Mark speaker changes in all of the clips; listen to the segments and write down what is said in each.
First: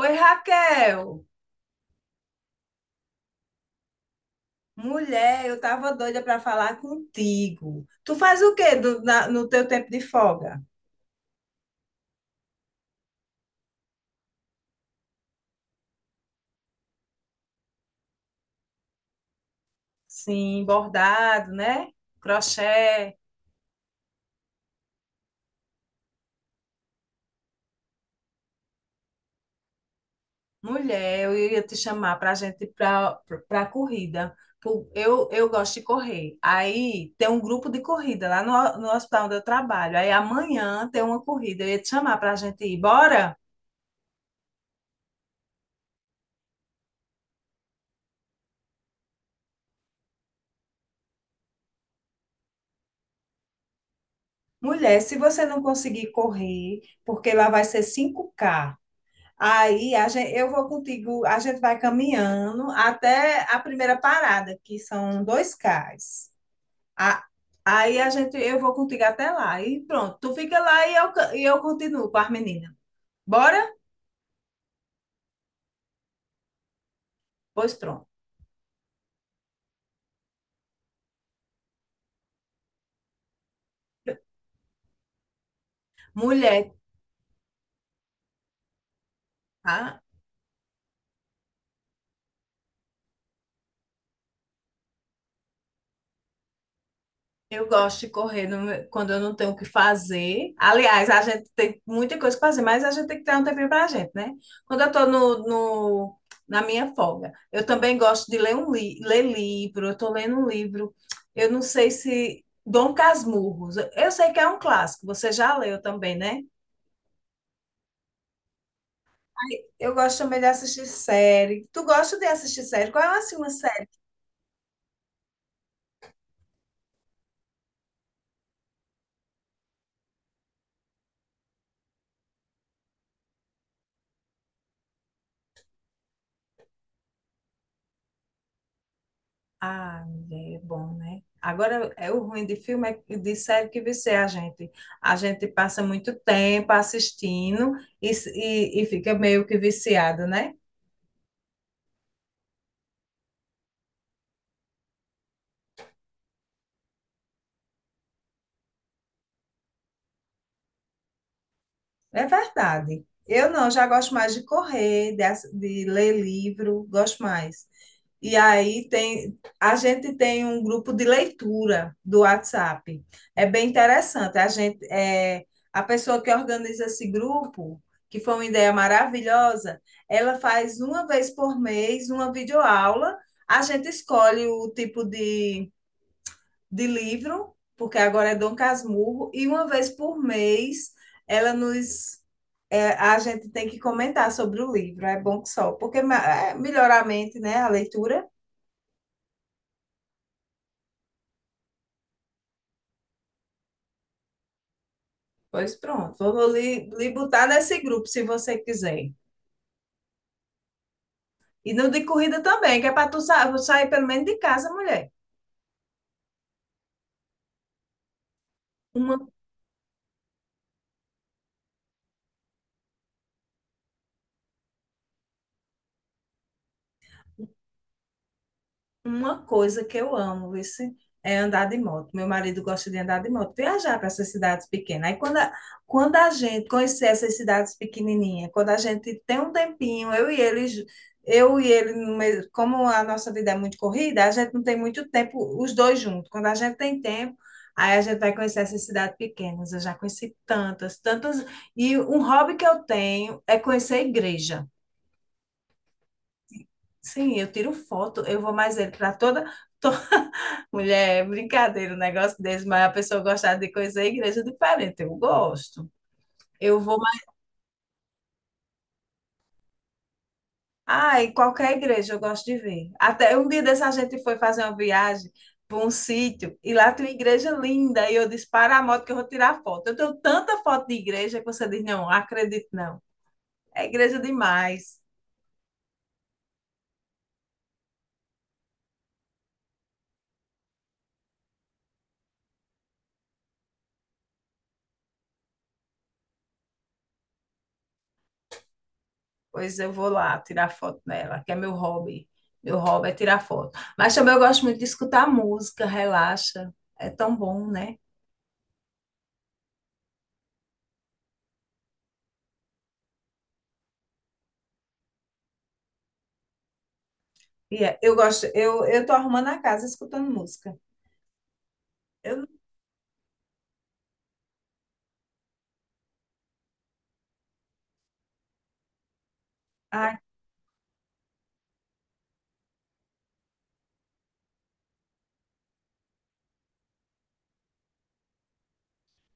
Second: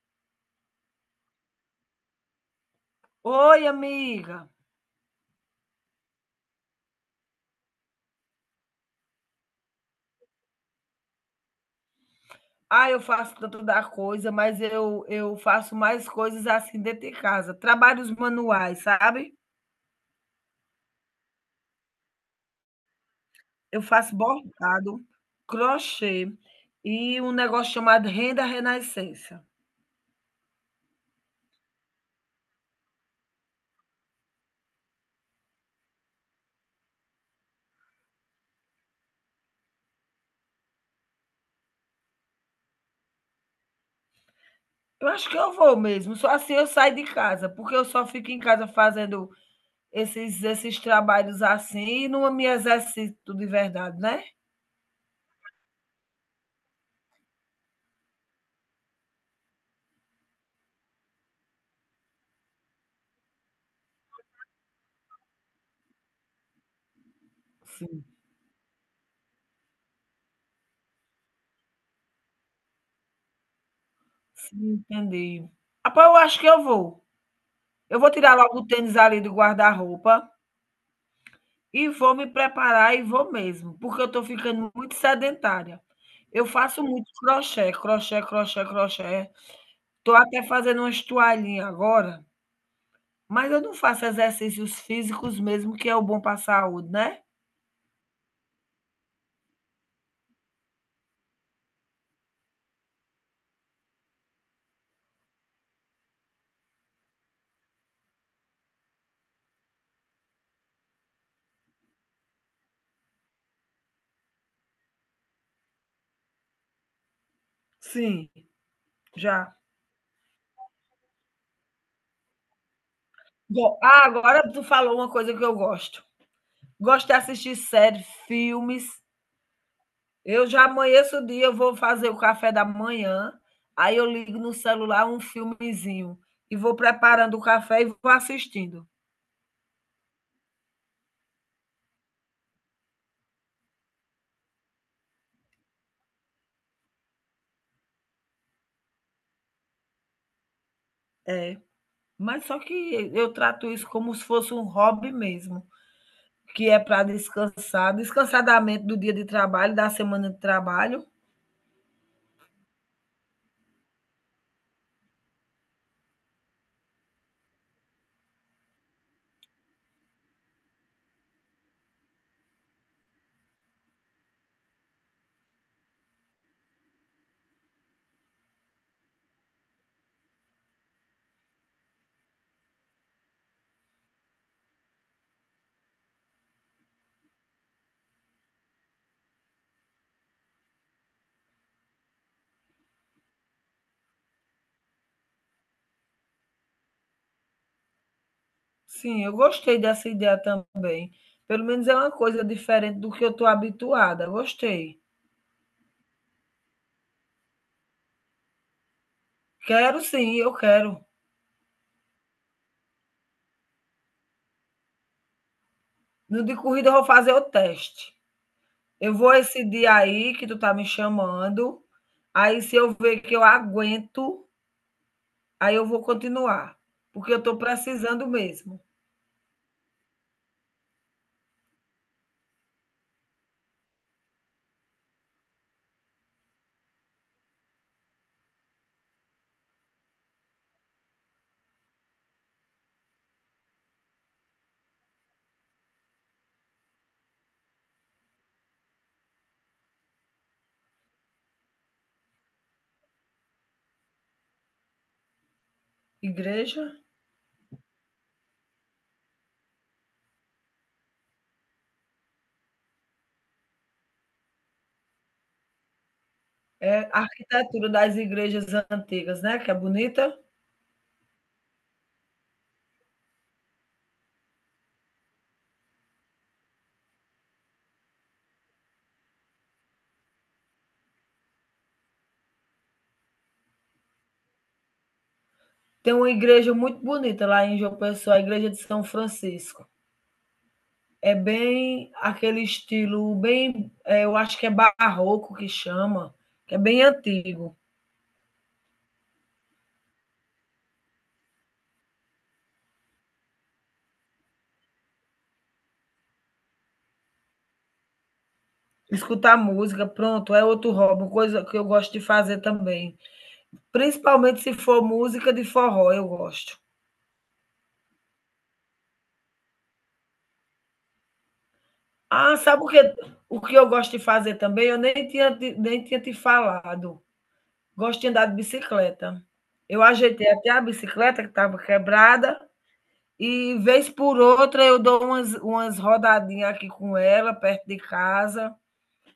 Speaker 1: Oi, Raquel.
Speaker 2: Oi, amiga.
Speaker 1: Mulher, eu tava doida para falar contigo. Tu faz o quê no teu tempo de folga?
Speaker 2: Ah, eu faço tanto da coisa, mas eu faço mais coisas assim dentro de casa. Trabalhos manuais, sabe?
Speaker 1: Sim, bordado, né? Crochê.
Speaker 2: Eu faço bordado, crochê e um negócio chamado renda renascença.
Speaker 1: Mulher, eu ia te chamar para a gente ir para a corrida. Pô, eu gosto de correr. Aí tem um grupo de corrida lá no hospital onde eu trabalho. Aí amanhã tem uma corrida. Eu ia te chamar para a gente ir. Bora?
Speaker 2: Eu acho que eu vou mesmo. Só assim eu saio de casa, porque eu só fico em casa fazendo esses trabalhos assim e não me exercito de verdade, né?
Speaker 1: Mulher, se você não conseguir correr, porque lá vai ser 5K. Aí a gente, eu vou contigo, a gente vai caminhando até a primeira parada, que são 2K. A- Aí
Speaker 2: Sim,
Speaker 1: a gente, eu vou contigo até lá. E pronto, tu fica lá e e eu continuo com as meninas. Bora?
Speaker 2: sim, entendi. Rapaz, eu acho que eu vou.
Speaker 1: Pois
Speaker 2: Eu
Speaker 1: pronto.
Speaker 2: vou tirar logo o tênis ali do guarda-roupa. E vou me preparar e vou mesmo, porque eu estou ficando muito sedentária. Eu
Speaker 1: Mulher,
Speaker 2: faço muito crochê, crochê, crochê, crochê.
Speaker 1: tá?
Speaker 2: Estou até fazendo umas toalhinhas agora, mas eu não faço exercícios físicos mesmo, que é o bom para a saúde, né?
Speaker 1: Eu gosto de correr quando eu não tenho o que fazer. Aliás, a gente tem muita coisa para fazer, mas a gente tem que ter um tempinho para a gente, né? Quando eu estou na minha folga, eu também gosto de ler um li ler livro. Eu estou lendo um livro, eu não sei se Dom Casmurros. Eu sei que é um clássico, você já leu também, né?
Speaker 2: Sim. Já.
Speaker 1: Eu gosto também de assistir série. Tu gosta de assistir série? Qual é assim, uma série?
Speaker 2: Agora tu falou uma coisa que eu gosto. Gosto de assistir séries filmes. Eu já amanheço o dia, eu vou fazer o café da manhã, aí eu ligo no celular um filmezinho e vou preparando o café e vou assistindo.
Speaker 1: Ah, é bom, né? Agora, é o ruim de filme, é, de série que vicia a gente. A gente passa muito tempo assistindo e fica meio que viciado, né?
Speaker 2: É, mas só que eu trato isso como se fosse um hobby mesmo, que é para descansar, descansar da mente do dia de trabalho, da semana de trabalho.
Speaker 1: É verdade. Eu não, já gosto mais de correr, de ler livro, gosto mais. E aí tem, a gente tem um grupo de leitura do WhatsApp. É bem interessante. A gente, é, a pessoa que organiza esse grupo, que foi uma ideia maravilhosa, ela faz uma vez por mês uma videoaula. A gente escolhe o tipo de livro, porque agora é Dom Casmurro, e uma vez por mês ela nos é, a gente tem que comentar sobre o livro. É bom que só, porque é, melhora a mente, né? A leitura.
Speaker 2: Sim, eu gostei dessa ideia também. Pelo menos é uma coisa diferente do que eu estou habituada. Gostei.
Speaker 1: Pois pronto, vou lhe botar nesse grupo se você quiser.
Speaker 2: Quero sim, eu quero.
Speaker 1: E no de corrida também, que é para sair pelo menos de casa, mulher.
Speaker 2: No de corrida eu vou fazer o teste. Eu
Speaker 1: Uma
Speaker 2: vou esse dia aí que tu tá me chamando, aí se eu ver que eu aguento, aí eu vou continuar, porque eu estou precisando mesmo.
Speaker 1: Uma coisa que eu amo, vice, é andar de moto. Meu marido gosta de andar de moto, viajar para essas cidades pequenas. Aí quando a gente conhecer essas cidades pequenininhas, quando a gente tem um tempinho, eu e ele, no mesmo- como a nossa vida é muito corrida, a gente não tem muito tempo, os dois juntos. Quando a gente tem tempo, aí a gente vai conhecer essas cidades pequenas. Eu já conheci tantas, tantas. E um hobby que eu tenho é conhecer a igreja.
Speaker 2: Igreja?
Speaker 1: Sim, eu tiro foto, eu vou mais ele para toda. Mulher, é brincadeira, um negócio desse, mas a pessoa gostar de coisa é igreja é diferente. Eu gosto. Eu vou.
Speaker 2: É a arquitetura das igrejas antigas, né? Que é bonita.
Speaker 1: Ai, qualquer igreja eu gosto de ver. Até um dia dessa gente foi fazer uma viagem para um sítio e lá tem uma igreja linda. E eu disse: para a moto que eu vou tirar foto. Eu tenho tanta foto de igreja que você diz: não, acredito não. É igreja demais.
Speaker 2: Tem uma igreja muito bonita lá em João Pessoa, a igreja de São Francisco. É bem aquele estilo, bem, é, eu acho que é barroco que chama, que é bem antigo.
Speaker 1: Pois eu vou lá tirar foto nela, que é meu hobby. Meu hobby é tirar foto. Mas também eu gosto muito de escutar música, relaxa. É tão bom, né?
Speaker 2: Escutar música, pronto, é outro hobby, coisa que eu gosto de fazer também. Principalmente se for música de forró, eu gosto.
Speaker 1: E é, eu gosto, eu tô arrumando a casa escutando música. Eu,
Speaker 2: Ah, sabe o que eu gosto de fazer também? Eu nem tinha te falado. Gosto de andar de bicicleta. Eu
Speaker 1: a
Speaker 2: ajeitei até a bicicleta que estava quebrada e vez por outra eu dou umas rodadinhas aqui com ela perto de casa.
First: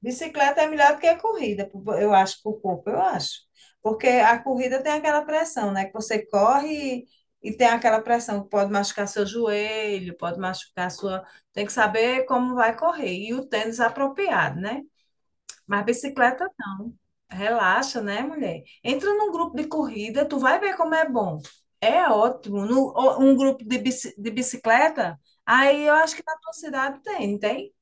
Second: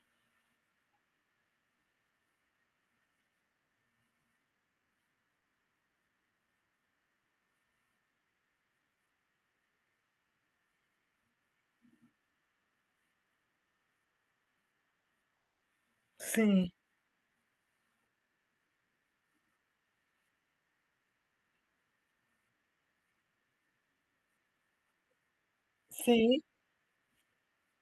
Speaker 1: bicicleta é melhor do que a corrida, eu acho, para o corpo, eu acho. Porque a corrida tem aquela pressão, né? Que você corre e tem aquela pressão que pode machucar seu joelho, pode machucar sua. Tem que saber como vai correr. E o tênis apropriado, né? Mas bicicleta.
Speaker 2: Sim,
Speaker 1: Relaxa, né, mulher? Entra num grupo de corrida, tu vai ver como é bom. É ótimo. No, ó, um grupo de, de bicicleta, aí eu acho que na
Speaker 2: sim.
Speaker 1: tua cidade tem, não tem?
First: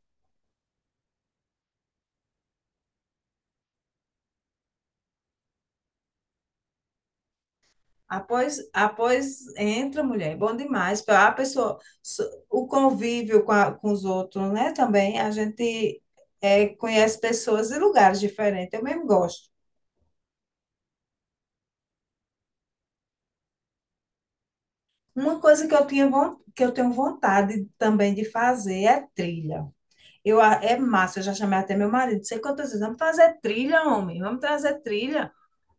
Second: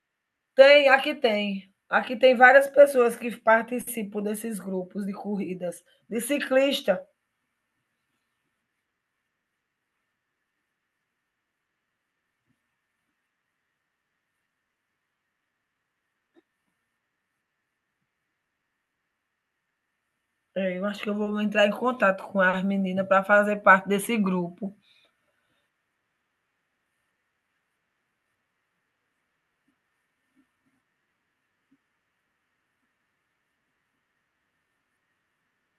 Speaker 2: Tem, aqui tem. Aqui tem várias pessoas que participam desses grupos de corridas, de ciclista.
Speaker 1: Após entra, mulher, é bom demais. A pessoa, o convívio com, com os outros, né? Também a gente é, conhece pessoas e lugares diferentes. Eu mesmo gosto.
Speaker 2: É, eu acho que eu vou entrar em contato com as meninas para fazer parte desse grupo.
Speaker 1: Uma coisa que eu tinha, que eu tenho vontade também de fazer é trilha. Eu, é massa, eu já chamei até meu marido, sei quantas vezes, vamos fazer trilha, homem, vamos trazer trilha.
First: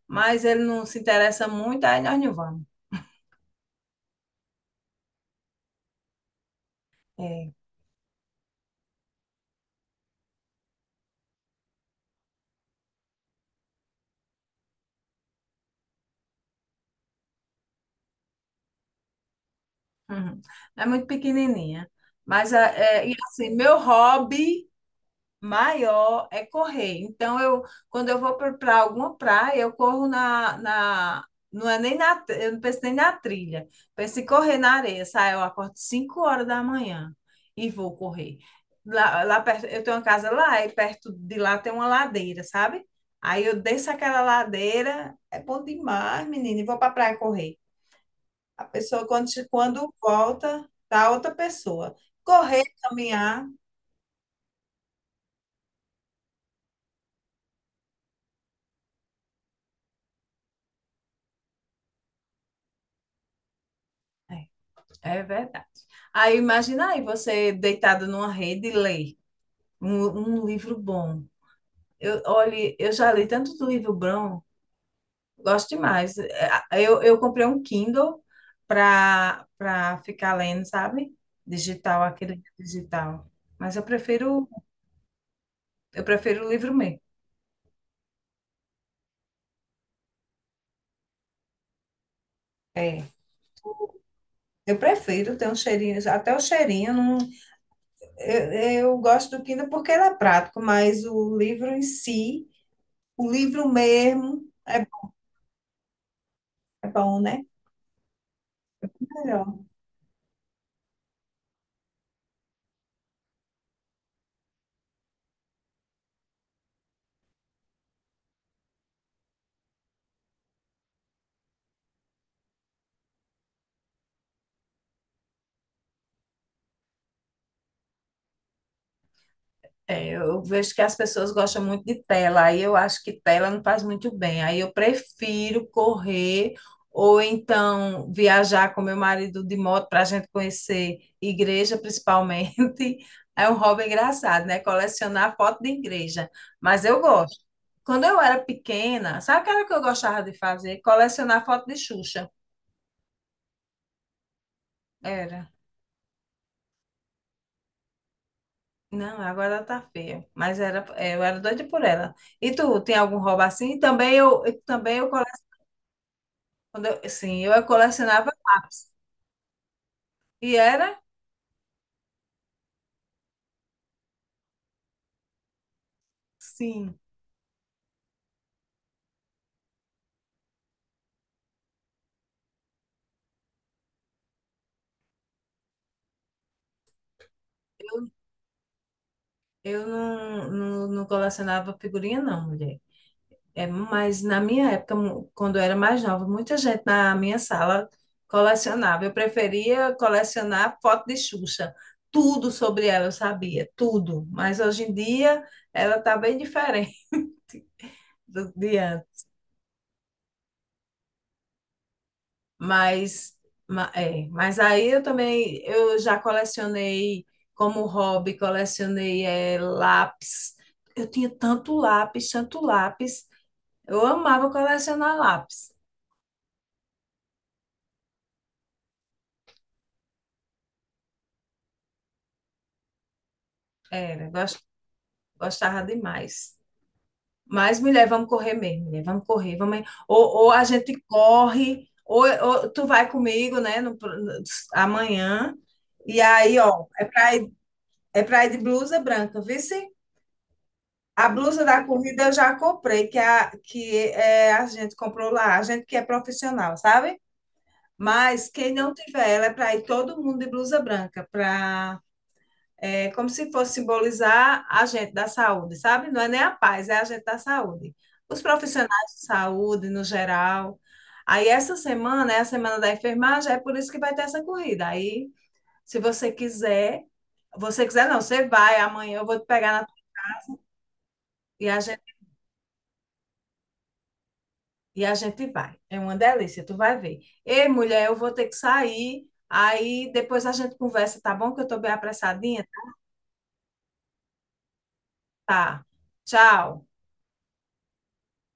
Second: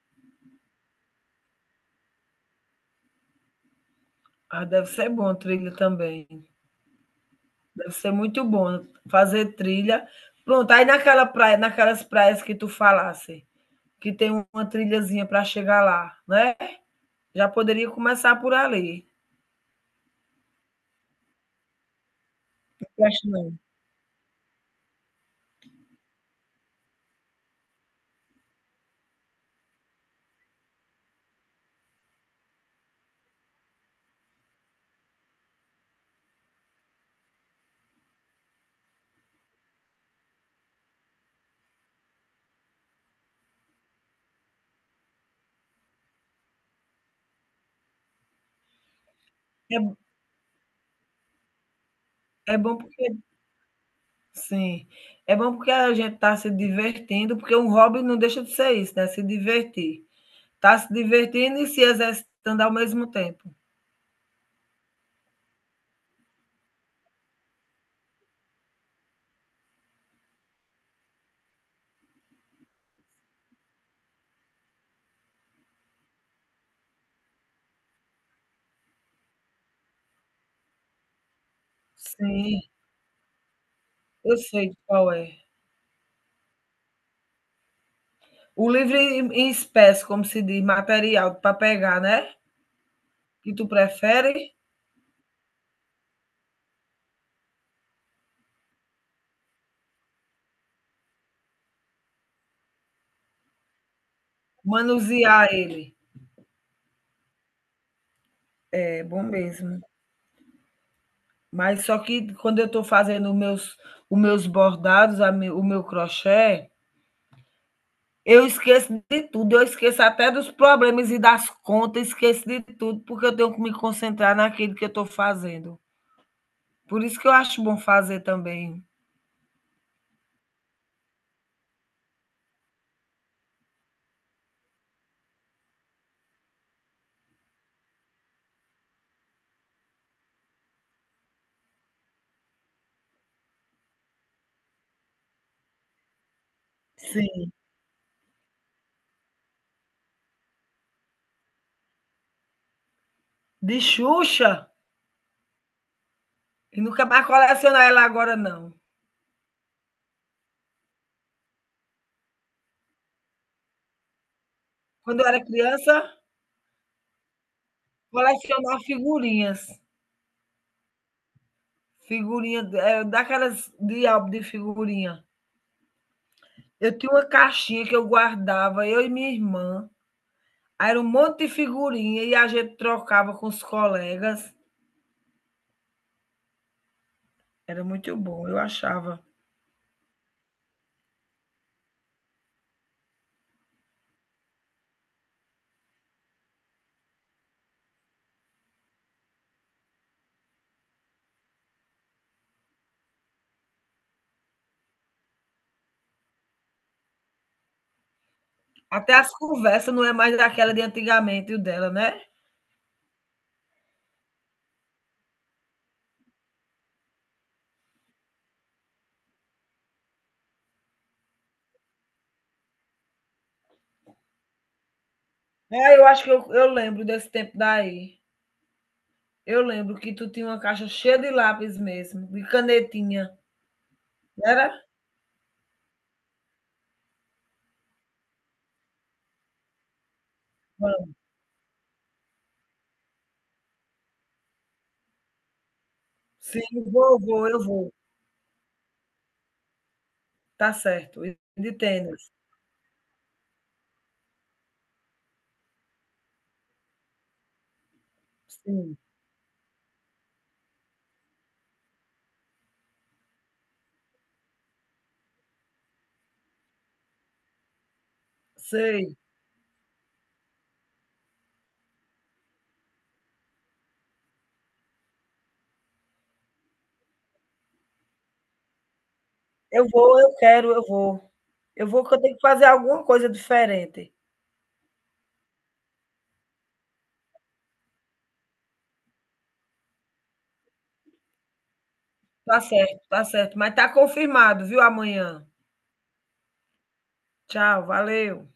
Speaker 1: Mas ele não se interessa muito, aí nós não vamos.
Speaker 2: Ah, deve ser bom trilha também.
Speaker 1: É,
Speaker 2: Deve ser muito bom fazer trilha. Pronto, aí naquela praia, naquelas praias que tu falasse, que tem uma trilhazinha para chegar lá, né? Já poderia começar por ali.
Speaker 1: uhum. É muito pequenininha. Mas,
Speaker 2: Eu
Speaker 1: é, e
Speaker 2: acho
Speaker 1: assim,
Speaker 2: não.
Speaker 1: meu hobby maior é correr. Então, eu, quando eu vou para alguma praia, eu corro na. Não é nem na. Eu não penso nem na trilha. Penso em correr na areia. Saio, eu acordo 5 horas da manhã e vou correr. Lá, lá perto, eu tenho uma casa lá e perto de lá tem uma ladeira, sabe? Aí eu desço aquela ladeira, é bom demais, menina, e vou para praia correr. A pessoa,
Speaker 2: É,
Speaker 1: quando volta, tá outra pessoa.
Speaker 2: é
Speaker 1: Correr,
Speaker 2: bom porque,
Speaker 1: caminhar.
Speaker 2: sim, é bom porque a gente está se divertindo, porque um hobby não deixa de ser isso, né? Se divertir. Está se divertindo e se exercitando ao mesmo tempo.
Speaker 1: É verdade. Aí imagina aí você deitado numa rede e lê um livro bom. Eu, olhe, eu já li tanto do livro bom, gosto demais. É, eu comprei um Kindle para ficar lendo, sabe? Digital, aquele
Speaker 2: Sim,
Speaker 1: digital. Mas eu
Speaker 2: eu
Speaker 1: prefiro
Speaker 2: sei qual é.
Speaker 1: eu prefiro o livro mesmo.
Speaker 2: O livro em em espécie, como se diz, material para pegar, né?
Speaker 1: É.
Speaker 2: Que tu prefere?
Speaker 1: Eu prefiro ter um cheirinho, até o cheirinho. Não, eu, eu gosto do Kindle porque ele é prático, mas o livro em si, o livro mesmo, é,
Speaker 2: Manusear ele.
Speaker 1: é bom, né?
Speaker 2: É bom
Speaker 1: Melhor.
Speaker 2: mesmo. Mas só que quando eu estou fazendo os meus bordados, o meu crochê, eu esqueço de tudo. Eu esqueço até dos problemas e das contas, esqueço de tudo, porque eu tenho que me concentrar naquilo que eu estou fazendo. Por isso que eu acho bom fazer também.
Speaker 1: É, eu vejo que as pessoas gostam muito de tela, aí eu acho que tela não faz muito bem. Aí eu prefiro correr ou então viajar com meu marido de moto para a gente conhecer igreja, principalmente. É um hobby engraçado, né? Colecionar foto de igreja. Mas eu gosto.
Speaker 2: Sim.
Speaker 1: Quando eu era pequena, sabe o que era que eu gostava de fazer? Colecionar foto de Xuxa.
Speaker 2: De Xuxa,
Speaker 1: Era.
Speaker 2: e nunca mais colecionar ela agora, não.
Speaker 1: Não, agora ela tá feia. Mas era, é, eu era doida por ela. E tu, tem algum roubo assim? Também eu, também eu
Speaker 2: Quando eu era criança,
Speaker 1: colecionava. Sim, eu colecionava
Speaker 2: colecionar
Speaker 1: lápis.
Speaker 2: figurinhas.
Speaker 1: E era?
Speaker 2: Figurinha, eh, daquelas de álbum de figurinha. Eu
Speaker 1: Sim.
Speaker 2: tinha uma caixinha que eu guardava, eu e minha irmã. Aí era um monte de figurinha e a gente trocava com os colegas. Era
Speaker 1: Eu,
Speaker 2: muito bom, eu achava.
Speaker 1: não colecionava figurinha, não, mulher. É, mas na minha época, quando eu era mais nova, muita gente na minha sala colecionava. Eu preferia colecionar foto de Xuxa. Tudo sobre ela eu sabia, tudo. Mas hoje em dia ela tá bem diferente de
Speaker 2: Até
Speaker 1: antes.
Speaker 2: as conversas não é mais daquela de antigamente, o dela, né?
Speaker 1: Mas, é, mas aí eu também, eu já colecionei como hobby, colecionei é, lápis. Eu tinha tanto lápis, tanto lápis. Eu amava colecionar lápis.
Speaker 2: Ah, eu acho que eu lembro desse tempo daí. Eu lembro que tu tinha uma caixa cheia de lápis mesmo, de canetinha.
Speaker 1: Era,
Speaker 2: Não era?
Speaker 1: gostava demais. Mas, mulher, vamos correr mesmo, mulher, vamos correr, vamos... Ou, ou a gente
Speaker 2: Vamos.
Speaker 1: corre, ou tu vai comigo, né, amanhã. E aí,
Speaker 2: Sim,
Speaker 1: ó,
Speaker 2: vou, vou, eu vou.
Speaker 1: é pra ir de blusa branca, viu?
Speaker 2: Tá certo.
Speaker 1: A
Speaker 2: E
Speaker 1: blusa
Speaker 2: de
Speaker 1: da corrida
Speaker 2: tênis.
Speaker 1: eu já comprei, que é, a gente comprou lá, a gente que é profissional, sabe? Mas quem não
Speaker 2: Sim,
Speaker 1: tiver ela é para ir todo mundo de blusa branca, para é, como se fosse simbolizar a gente da saúde, sabe? Não é nem a paz, é a gente da saúde. Os profissionais
Speaker 2: sei.
Speaker 1: de saúde, no geral. Aí essa semana é a semana da enfermagem, é por isso que vai ter essa corrida. Aí, se você quiser, você quiser não, você vai amanhã, eu vou te pegar na,
Speaker 2: Eu vou, eu quero, eu vou.
Speaker 1: e a
Speaker 2: Eu vou,
Speaker 1: gente.
Speaker 2: porque eu tenho que fazer alguma coisa diferente.
Speaker 1: E a gente vai. É uma delícia, tu vai ver. Ei, mulher, eu vou ter que sair. Aí depois a gente conversa, tá bom? Que eu tô bem
Speaker 2: Tá
Speaker 1: apressadinha?
Speaker 2: certo, tá certo. Mas tá confirmado, viu? Amanhã.
Speaker 1: Tá. Tchau.
Speaker 2: Tchau, valeu.